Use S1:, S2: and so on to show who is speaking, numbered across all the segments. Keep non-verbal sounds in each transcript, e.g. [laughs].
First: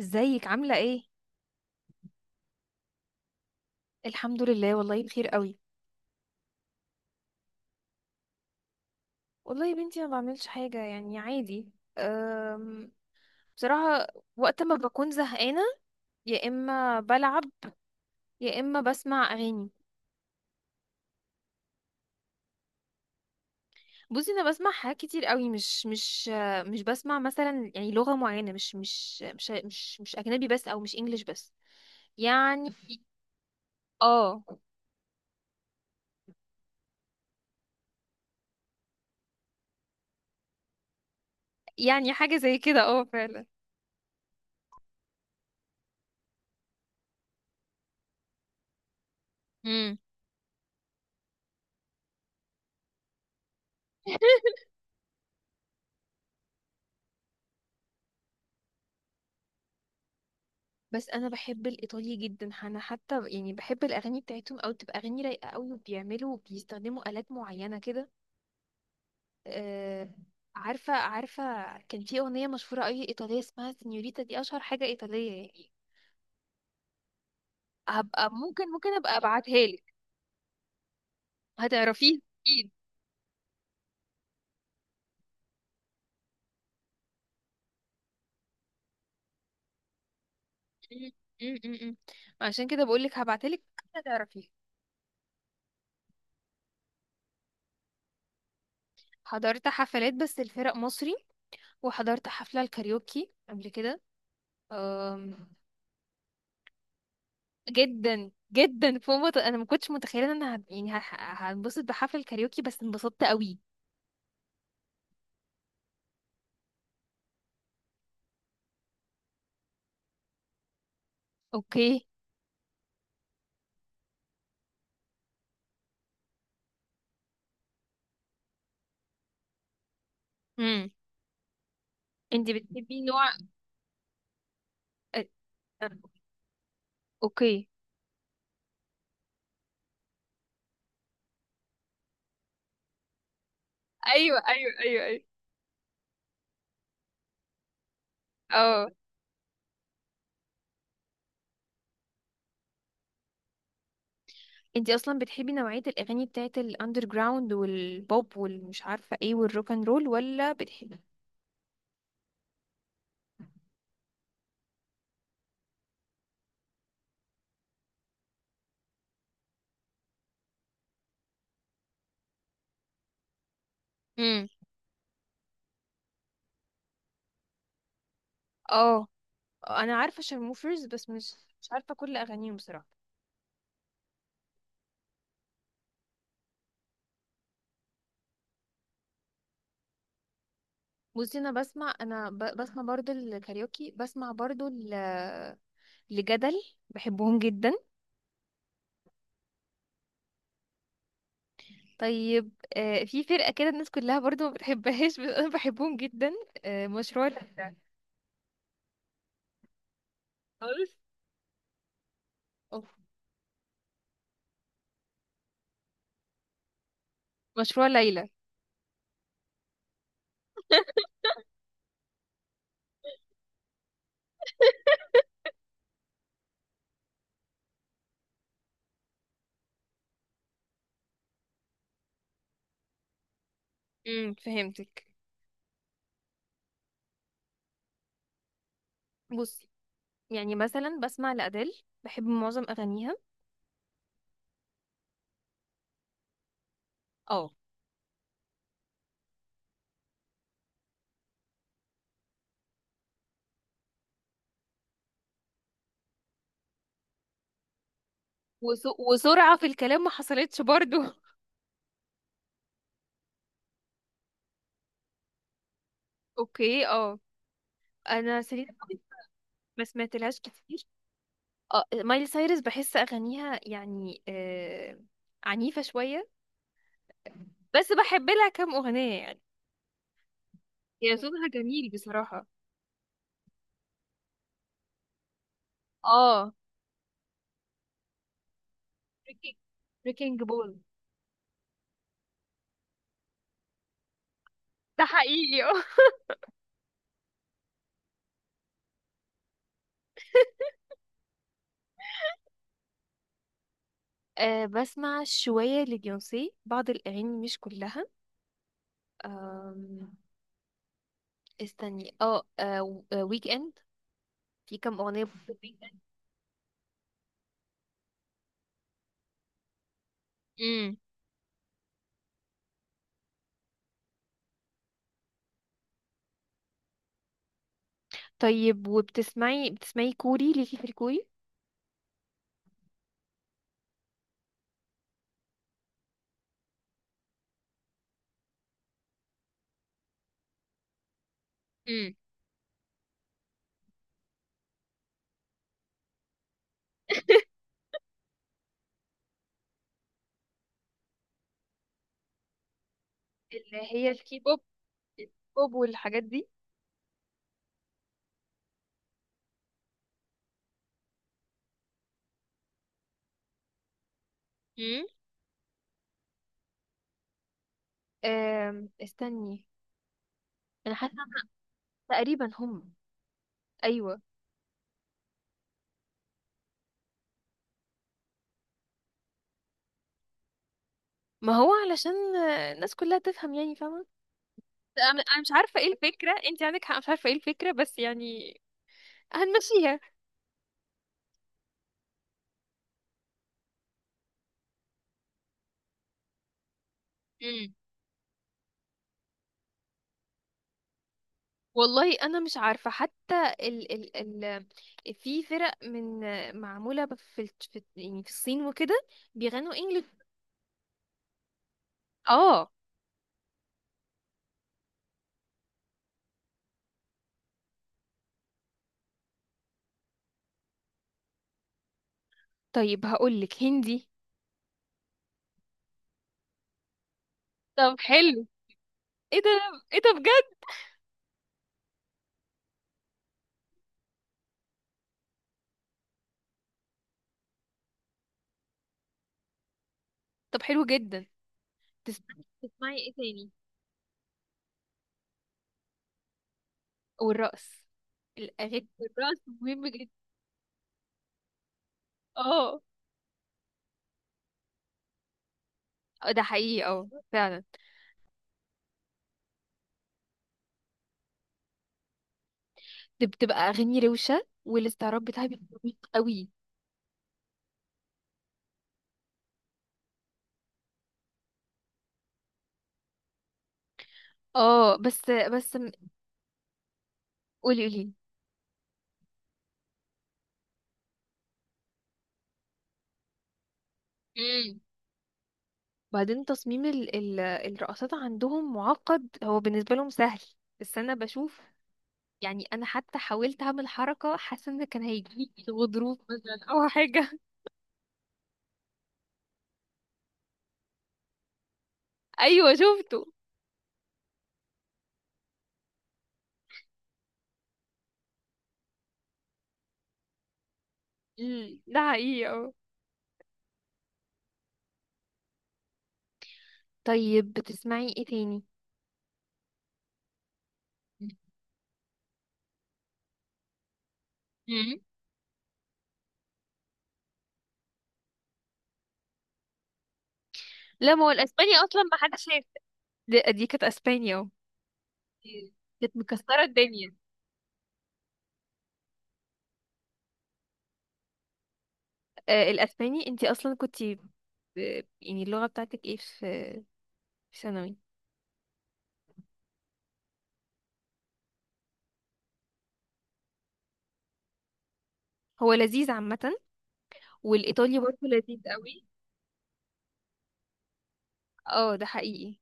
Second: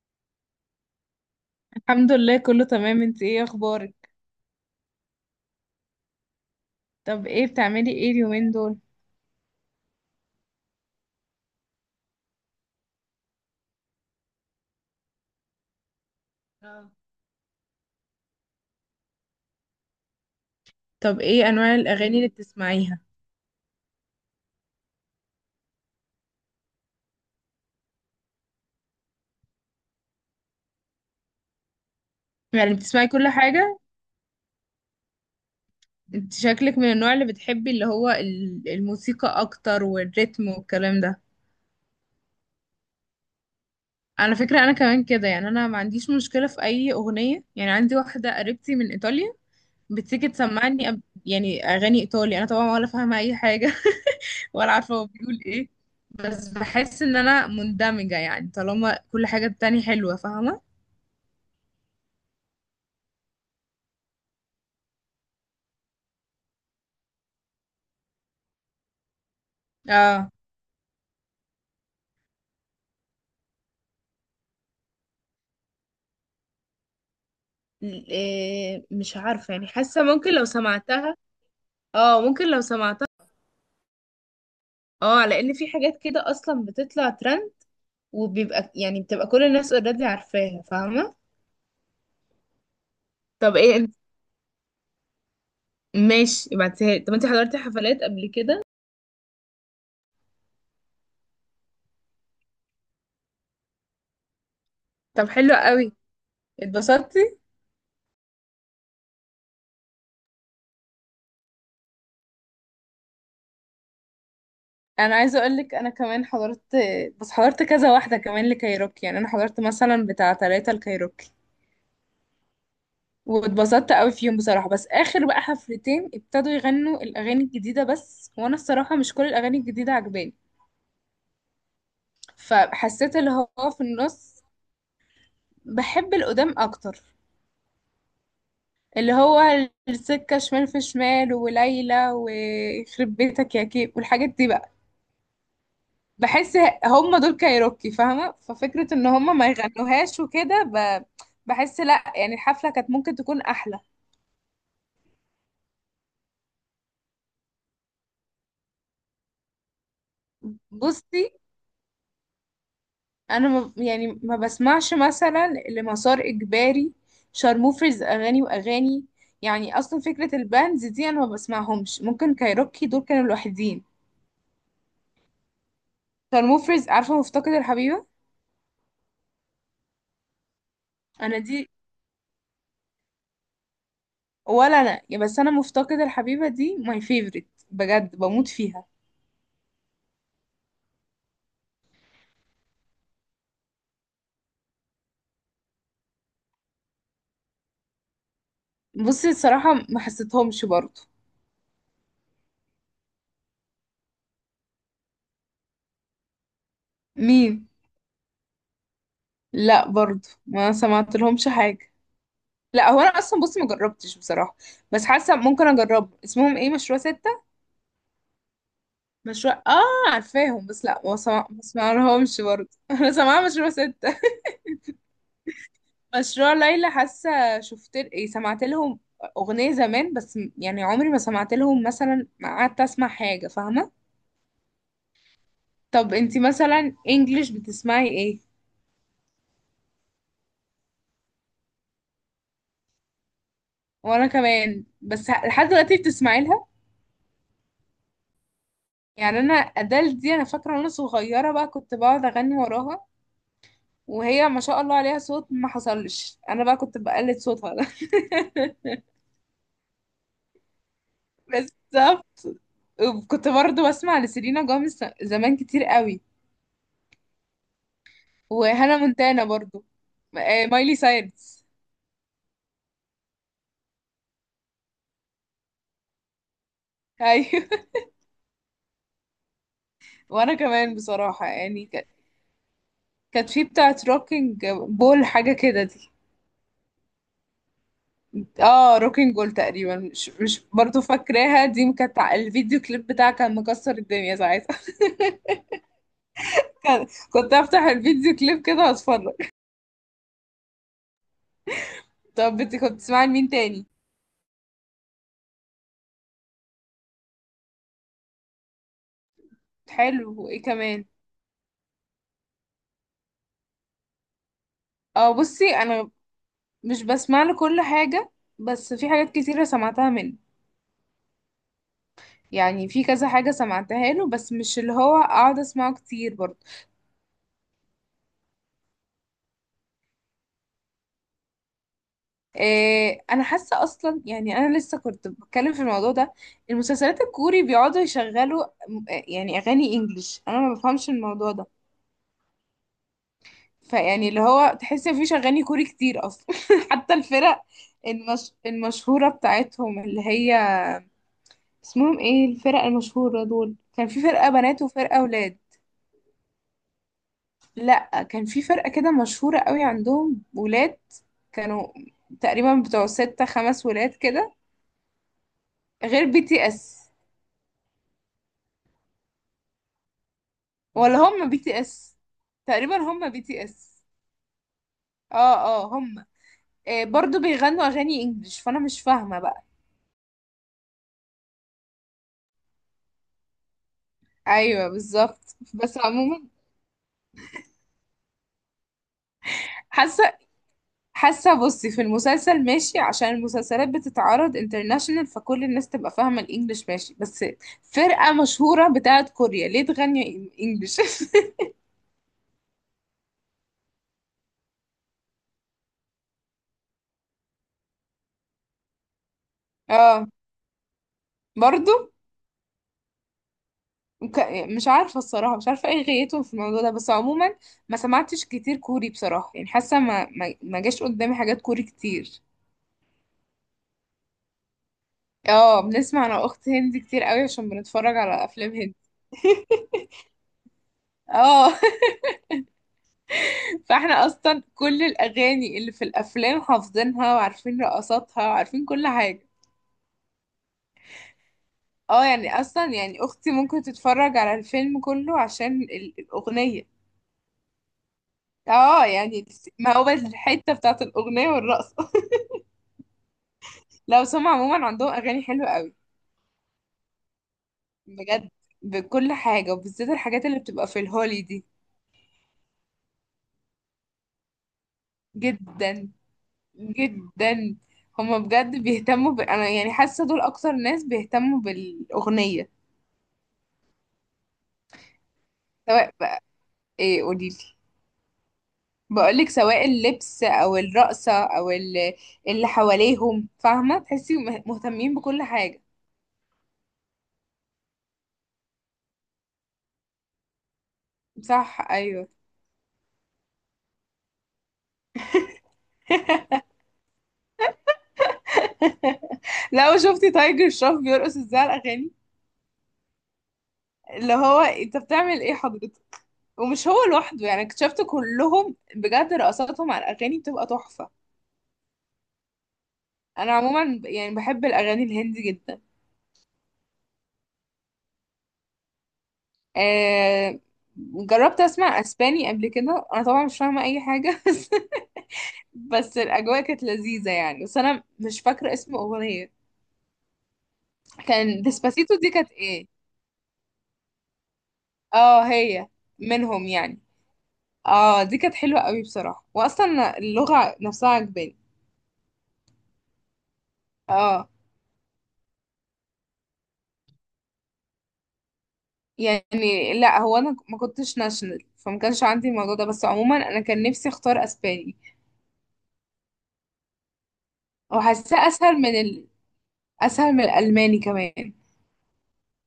S1: ازيك عاملة ايه؟
S2: الحمد لله، كله تمام. انت ايه اخبارك؟
S1: الحمد لله والله بخير قوي.
S2: طب ايه بتعملي ايه اليومين دول؟
S1: والله يا بنتي ما بعملش حاجة يعني عادي. أم... بصراحة، وقت ما بكون زهقانة يا
S2: اه.
S1: اما بلعب يا اما بسمع اغاني.
S2: طب ايه انواع الاغاني اللي بتسمعيها؟
S1: بصي، انا بسمع حاجات كتير قوي، مش مش بسمع مثلا يعني لغة معينة، مش اجنبي بس او مش انجليش بس يعني.
S2: يعني بتسمعي كل حاجة؟
S1: اه،
S2: انت شكلك من النوع اللي بتحبي اللي هو الموسيقى اكتر، والريتم والكلام ده.
S1: يعني حاجة زي كده اه فعلا.
S2: على فكرة انا كمان كده. يعني انا ما عنديش مشكلة في اي اغنية، يعني عندي واحدة قريبتي من ايطاليا
S1: امم.
S2: بتيجي تسمعني يعني اغاني ايطالي، انا طبعا ولا فاهمة اي حاجة.
S1: [laughs]
S2: [laughs] ولا عارفة هو بيقول ايه. بس بحس ان انا مندمجة، يعني طالما كل حاجة التانية حلوة. فاهمة؟
S1: بس انا بحب الايطالي جدا، انا حتى يعني بحب الاغاني بتاعتهم، او تبقى اغاني رايقه قوي وبيعملوا بيستخدموا الات معينه كده. أه،
S2: اه.
S1: عارفه عارفه. كان في اغنيه مشهوره قوي ايطاليه اسمها سينيوريتا، دي اشهر حاجه ايطاليه يعني. هبقى ممكن
S2: إيه،
S1: ابقى
S2: مش عارفة.
S1: ابعتها
S2: يعني
S1: لك،
S2: حاسة ممكن لو سمعتها.
S1: هتعرفيه
S2: اه، ممكن لو
S1: اكيد.
S2: سمعتها. اه، لان في حاجات كده اصلا بتطلع ترند، وبيبقى يعني بتبقى كل الناس اوريدي عارفاها.
S1: م-
S2: فاهمة؟
S1: م- م- م. عشان كده بقول لك هبعتها
S2: طب
S1: لك،
S2: ايه انت؟
S1: هتعرفيه.
S2: ماشي، ابعتيها لي. طب انت حضرتي حفلات قبل كده؟
S1: حضرت حفلات بس الفرق مصري، وحضرت حفله الكاريوكي قبل كده.
S2: طب حلو قوي. اتبسطتي؟
S1: جدا جدا، انا ما كنتش متخيله ان يعني هنبسط بحفل كاريوكي، بس انبسطت قوي.
S2: انا عايزه اقول لك انا كمان حضرت. بس حضرت كذا واحده كمان لكايروكي. يعني انا حضرت مثلا بتاع 3 لكايروكي.
S1: اوكي.
S2: واتبسطت قوي فيهم بصراحة. بس آخر بقى حفلتين ابتدوا يغنوا الأغاني الجديدة بس، وأنا الصراحة مش كل الأغاني الجديدة عجباني.
S1: امم. انت بتحبي
S2: فحسيت
S1: نوع
S2: اللي هو في النص.
S1: أ-
S2: بحب
S1: أ-
S2: القدام أكتر.
S1: اوكي.
S2: اللي هو السكة شمال، في شمال، وليلى، ويخرب بيتك يا كيك، والحاجات
S1: ايوه
S2: دي بقى.
S1: ايوه ايوه ايوه،
S2: بحس هم دول كايروكي، فاهمة.
S1: اه.
S2: ففكرة ان هم ما يغنوهاش وكده بحس لا، يعني الحفلة كانت ممكن تكون أحلى.
S1: انت اصلا بتحبي نوعيه الاغاني بتاعت الاندر جراوند والبوب والمش عارفه ايه والروك اند رول، ولا بتحبي؟
S2: بصي انا ما يعني ما بسمعش مثلا لمسار اجباري، شارموفرز، اغاني واغاني. يعني اصلا فكره الباندز دي انا ما بسمعهمش. ممكن كايروكي دول كانوا لوحدين.
S1: امم.
S2: شارموفرز، عارفه مفتقد الحبيبه؟
S1: اه، انا عارفه شارموفرز، بس
S2: انا
S1: مش
S2: دي،
S1: مش عارفه كل اغانيهم بصراحه.
S2: ولا انا يا، بس انا مفتقد الحبيبه دي ماي فيفورت. بجد بموت فيها.
S1: بصي، انا بسمع، بسمع برضو الكاريوكي، بسمع برضو لجدل، بحبهم جدا.
S2: بصي الصراحه ما حسيتهمش برضو.
S1: طيب. آه، في فرقة كده الناس كلها برضو ما بتحبهاش بس أنا بحبهم جدا، آه مشروع
S2: مين؟
S1: ليلى.
S2: لا، برضو ما
S1: خالص.
S2: سمعت لهمش حاجه. لا،
S1: أوف.
S2: هو انا اصلا بصي ما جربتش بصراحه. بس حاسه ممكن اجرب. اسمهم ايه؟ مشروع ست،
S1: مشروع ليلى.
S2: مشروع، اه، عارفاهم. بس لا، ما سمعلهمش برضه. [laughs] انا سامعه مشروع ستة. مشروع ليلى حاسه شفت؟ ايه، سمعت لهم اغنيه زمان. بس يعني عمري ما سمعت لهم مثلا، ما قعدت اسمع حاجه. فاهمه؟
S1: فهمتك.
S2: طب انتي مثلا انجليش بتسمعي ايه؟
S1: بصي، يعني مثلا بسمع لأديل، بحب معظم أغانيها.
S2: وانا كمان. بس لحد دلوقتي بتسمعي لها؟
S1: اه.
S2: يعني انا ادال دي انا فاكره، وانا صغيره بقى كنت بقعد اغني وراها. وهي ما شاء الله عليها صوت ما حصلش. انا بقى كنت بقلد صوتها ده.
S1: وسرعة في الكلام ما حصلتش برضو. [laughs]
S2: [laughs] بس كنت برضو بسمع لسيلينا جوميز زمان كتير قوي.
S1: اوكي اه. انا سيلينا
S2: وهانا
S1: جوميز
S2: مونتانا برضو.
S1: ما سمعتلهاش كتير.
S2: مايلي سايرس.
S1: اه مايلي سايرس، بحس اغانيها يعني آه عنيفة شوية،
S2: ايوه. [laughs]
S1: بس بحب لها كام اغنية يعني.
S2: وانا كمان
S1: يا
S2: بصراحة
S1: صوتها
S2: يعني
S1: جميل بصراحة.
S2: كانت في بتاعت روكينج بول، حاجة كده دي.
S1: اه
S2: اه، روكينج بول
S1: بريكنج،
S2: تقريبا. مش
S1: بريكنج
S2: مش
S1: بول
S2: برضو فاكراها. دي كانت الفيديو كليب بتاعها كان مكسر الدنيا ساعتها.
S1: ده حقيقي. [laughs] اه.
S2: [laughs] كان- كنت افتح الفيديو كليب كده واتفرج. طب انت كنت بتسمعي لمين تاني؟
S1: آه، بسمع شوية لبيونسي، بعض الأغاني مش كلها. آم،
S2: حلو، وايه كمان؟
S1: استني اه. آه، ويك اند. في كام أغنية
S2: اه،
S1: في
S2: بصي
S1: الويك اند.
S2: انا مش بسمع له كل حاجة. بس في حاجات كتيرة سمعتها منه.
S1: امم.
S2: يعني في كذا حاجة سمعتها له، بس مش اللي هو اقعد اسمعه كتير برضه.
S1: طيب، وبتسمعي كوري، ليكي في الكوري؟
S2: إيه، انا حاسة اصلا يعني انا لسه كنت بتكلم في الموضوع ده. المسلسلات الكوري بيقعدوا يشغلوا يعني اغاني انجليش، انا ما بفهمش الموضوع ده.
S1: امم.
S2: فيعني اللي هو تحس ان مفيش اغاني كوري كتير اصلا. [laughs] حتى الفرق
S1: [laughs]
S2: المشهورة بتاعتهم، اللي هي اسمهم ايه الفرق المشهورة دول،
S1: اللي
S2: كان
S1: هي
S2: في
S1: الكي
S2: فرقة
S1: بوب،
S2: بنات وفرقة ولاد.
S1: البوب والحاجات دي.
S2: لا، كان في فرقة كده مشهورة قوي عندهم، ولاد، كانوا تقريبا بتوع ستة، 5 ولاد كده.
S1: امم.
S2: غير بي تي اس.
S1: آم، استني. أنا
S2: ولا
S1: حاسة
S2: هم بي تي اس؟
S1: تقريبا
S2: تقريبا
S1: هم.
S2: هم بي تي اس.
S1: أيوة.
S2: اه، اه، هم. آه، برضو بيغنوا اغاني انجلش، فانا مش فاهمة بقى.
S1: ما هو علشان الناس كلها تفهم يعني فاهمة.
S2: ايوه
S1: انا
S2: بالظبط.
S1: مش عارفه ايه
S2: بس
S1: الفكره،
S2: عموما
S1: انت عندك حق، مش عارفه ايه الفكره، بس يعني هنمشيها.
S2: حاسة حاسة بصي في المسلسل ماشي، عشان المسلسلات بتتعرض انترناشونال، فكل الناس تبقى فاهمة الانجليش. ماشي، بس
S1: امم.
S2: فرقة مشهورة بتاعت كوريا ليه تغني انجلش؟
S1: والله انا مش عارفه حتى. ال ال ال في فرق من معموله في يعني في الصين وكده بيغنوا انجلش.
S2: اه. [laughs] برضو.
S1: اه.
S2: وك- مش عارفة الصراحة، مش عارفة ايه غايتهم في الموضوع ده. بس عموما ما سمعتش كتير كوري بصراحة، يعني حاسة ما جاش قدامي حاجات كوري كتير.
S1: طيب هقول لك هندي.
S2: اه، بنسمع انا واخت هندي كتير قوي، عشان
S1: طب
S2: بنتفرج على
S1: حلو،
S2: افلام هندي.
S1: ايه ده، ايه ده بجد.
S2: اه. [laughs] فاحنا اصلا كل الاغاني اللي في الافلام حافظينها، وعارفين رقصاتها، وعارفين كل حاجة.
S1: طب حلو جدا.
S2: اه
S1: تسمعي،
S2: يعني اصلا،
S1: تسمعي ايه
S2: يعني اختي
S1: تاني.
S2: ممكن تتفرج على الفيلم كله عشان الاغنية.
S1: والرقص، الاغاني،
S2: اه يعني،
S1: الرقص مهم
S2: ما هو
S1: جدا.
S2: بس الحتة بتاعت الاغنية والرقص.
S1: اه
S2: لا، بس هم عموما عندهم اغاني حلوه قوي.
S1: ده حقيقي اه فعلا.
S2: بجد بكل حاجه، وبالذات الحاجات اللي بتبقى في الهولي دي.
S1: دي بتبقى اغاني روشه والاستعراض بتاعها بيبقى عميق
S2: جدا،
S1: قوي.
S2: جدا. هم بجد بيهتموا انا يعني حاسه دول اكتر ناس بيهتموا بالاغنيه.
S1: اه، بس بس
S2: سواء بقى، ايه، قوليلي.
S1: قولي قولي.
S2: بقولك سواء اللبس او الرقصه او اللي حواليهم، فاهمه، تحسي
S1: امم.
S2: مهتمين بكل حاجه.
S1: بعدين تصميم ال ال الرقصات عندهم معقد، هو بالنسبه لهم سهل بس انا بشوف.
S2: صح، ايوه.
S1: يعني انا حتى حاولت اعمل حركه، حاسه ان كان هيجيلي غضروف مثلا او حاجه.
S2: [laughs] لو شفتي تايجر شروف بيرقص ازاي على الاغاني،
S1: [laughs] ايوه شفته.
S2: اللي هو انت بتعمل ايه حضرتك؟ ومش هو لوحده، يعني اكتشفت كلهم بجد رقصاتهم على الاغاني بتبقى تحفه.
S1: مم، ده حقيقي اه.
S2: انا عموما يعني بحب الاغاني الهندي جدا.
S1: طيب بتسمعي ايه تاني؟
S2: آه جربت اسمع اسباني قبل كده، انا طبعا مش فاهمه اي حاجه. [laughs] بس
S1: مم.
S2: بس الاجواء كانت لذيذه يعني، بس انا مش فاكره اسم اغنيه.
S1: لا، ما هو
S2: كان
S1: الاسباني اصلا
S2: ديسباسيتو،
S1: ما
S2: دي
S1: حدش
S2: كانت
S1: شاف.
S2: ايه؟
S1: دي كانت اسبانيا اهو،
S2: اه، هي
S1: كانت
S2: منهم
S1: مكسره
S2: يعني.
S1: الدنيا.
S2: اه، دي كانت حلوه قوي بصراحه، واصلا اللغه نفسها عجباني.
S1: آه، الاسباني، انتي اصلا كنت
S2: اه
S1: يعني اللغه بتاعتك ايه في في ثانوي؟
S2: يعني لا، هو انا ما كنتش ناشونال فما كانش عندي الموضوع ده. بس عموما انا كان نفسي اختار اسباني.
S1: هو لذيذ عامه، والايطالي برضه
S2: وحاساه
S1: لذيذ قوي.
S2: اسهل من الالماني كمان.
S1: اه ده حقيقي.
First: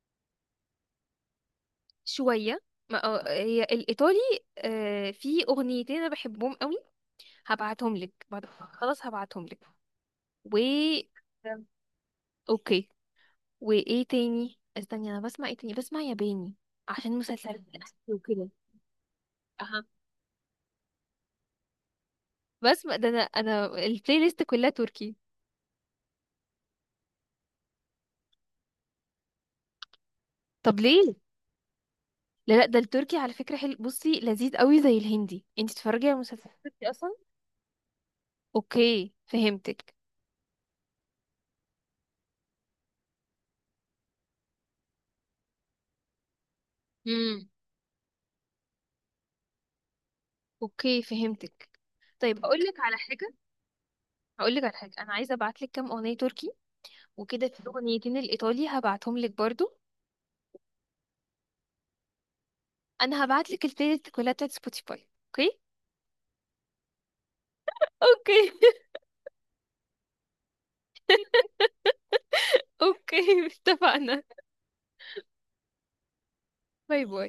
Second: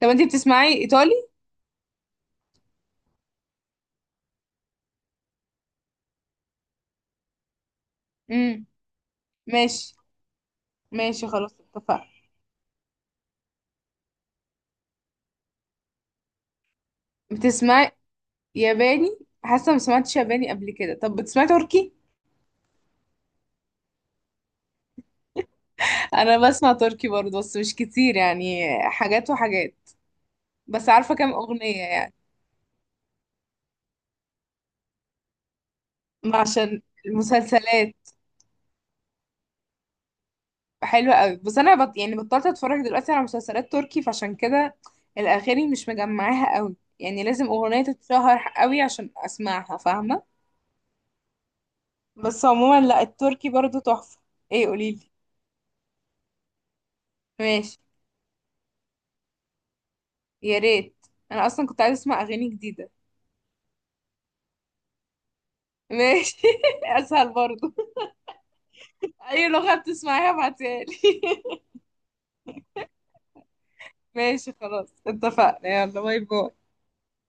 S2: طب انتي بتسمعي ايطالي؟
S1: شويه. ما هي الايطالي. آه، في اغنيتين انا بحبهم قوي، هبعتهم لك بعد،
S2: امم
S1: خلاص هبعتهم لك.
S2: ماشي.
S1: و
S2: ماشي، خلاص
S1: تمام.
S2: اتفقنا.
S1: اوكي. وايه تاني، استني، انا بسمع ايه تاني؟ بسمع ياباني عشان مسلسلات. [laughs]
S2: بتسمعي
S1: الأكل وكده.
S2: ياباني؟ حاسه ما
S1: اها.
S2: سمعتش ياباني قبل كده. طب بتسمعي تركي؟
S1: بسمع ده، انا البلاي ليست كلها تركي.
S2: انا بسمع تركي برضه بس مش كتير يعني، حاجات وحاجات.
S1: طب
S2: بس عارفه
S1: ليه؟
S2: كام اغنيه يعني.
S1: لا لا، ده التركي على فكرة حلو، بصي لذيذ قوي زي الهندي، انت تتفرجي على مسلسلات
S2: عشان
S1: تركي اصلا.
S2: المسلسلات
S1: اوكي فهمتك.
S2: حلوة قوي. بس انا يعني بطلت اتفرج دلوقتي على مسلسلات تركي، فعشان كده الاغاني مش مجمعاها قوي. يعني لازم
S1: امم.
S2: اغنية تتشهر قوي عشان اسمعها. فاهمة؟
S1: اوكي فهمتك. طيب
S2: بس
S1: هقول
S2: عموما
S1: لك على
S2: لا،
S1: حاجة،
S2: التركي برضو تحفة.
S1: هقول لك
S2: ايه،
S1: على حاجة،
S2: قوليلي.
S1: انا عايزة ابعت لك كام اغنية تركي، وكده في
S2: ماشي،
S1: اغنيتين الايطالي هبعتهم لك برضو.
S2: يا ريت. انا اصلا كنت عايزة اسمع اغاني جديدة.
S1: انا هبعت لك البلاي ليست كلها بتاعت سبوتيفاي، اوكي.
S2: ماشي. [laughs] اسهل برضو.
S1: اوكي.
S2: اي لغة بتسمعيها ابعتيها لي.
S1: [laughs] اوكي
S2: [laughs]
S1: اتفقنا.
S2: ماشي، خلاص اتفقنا. يلا، باي باي.
S1: باي باي.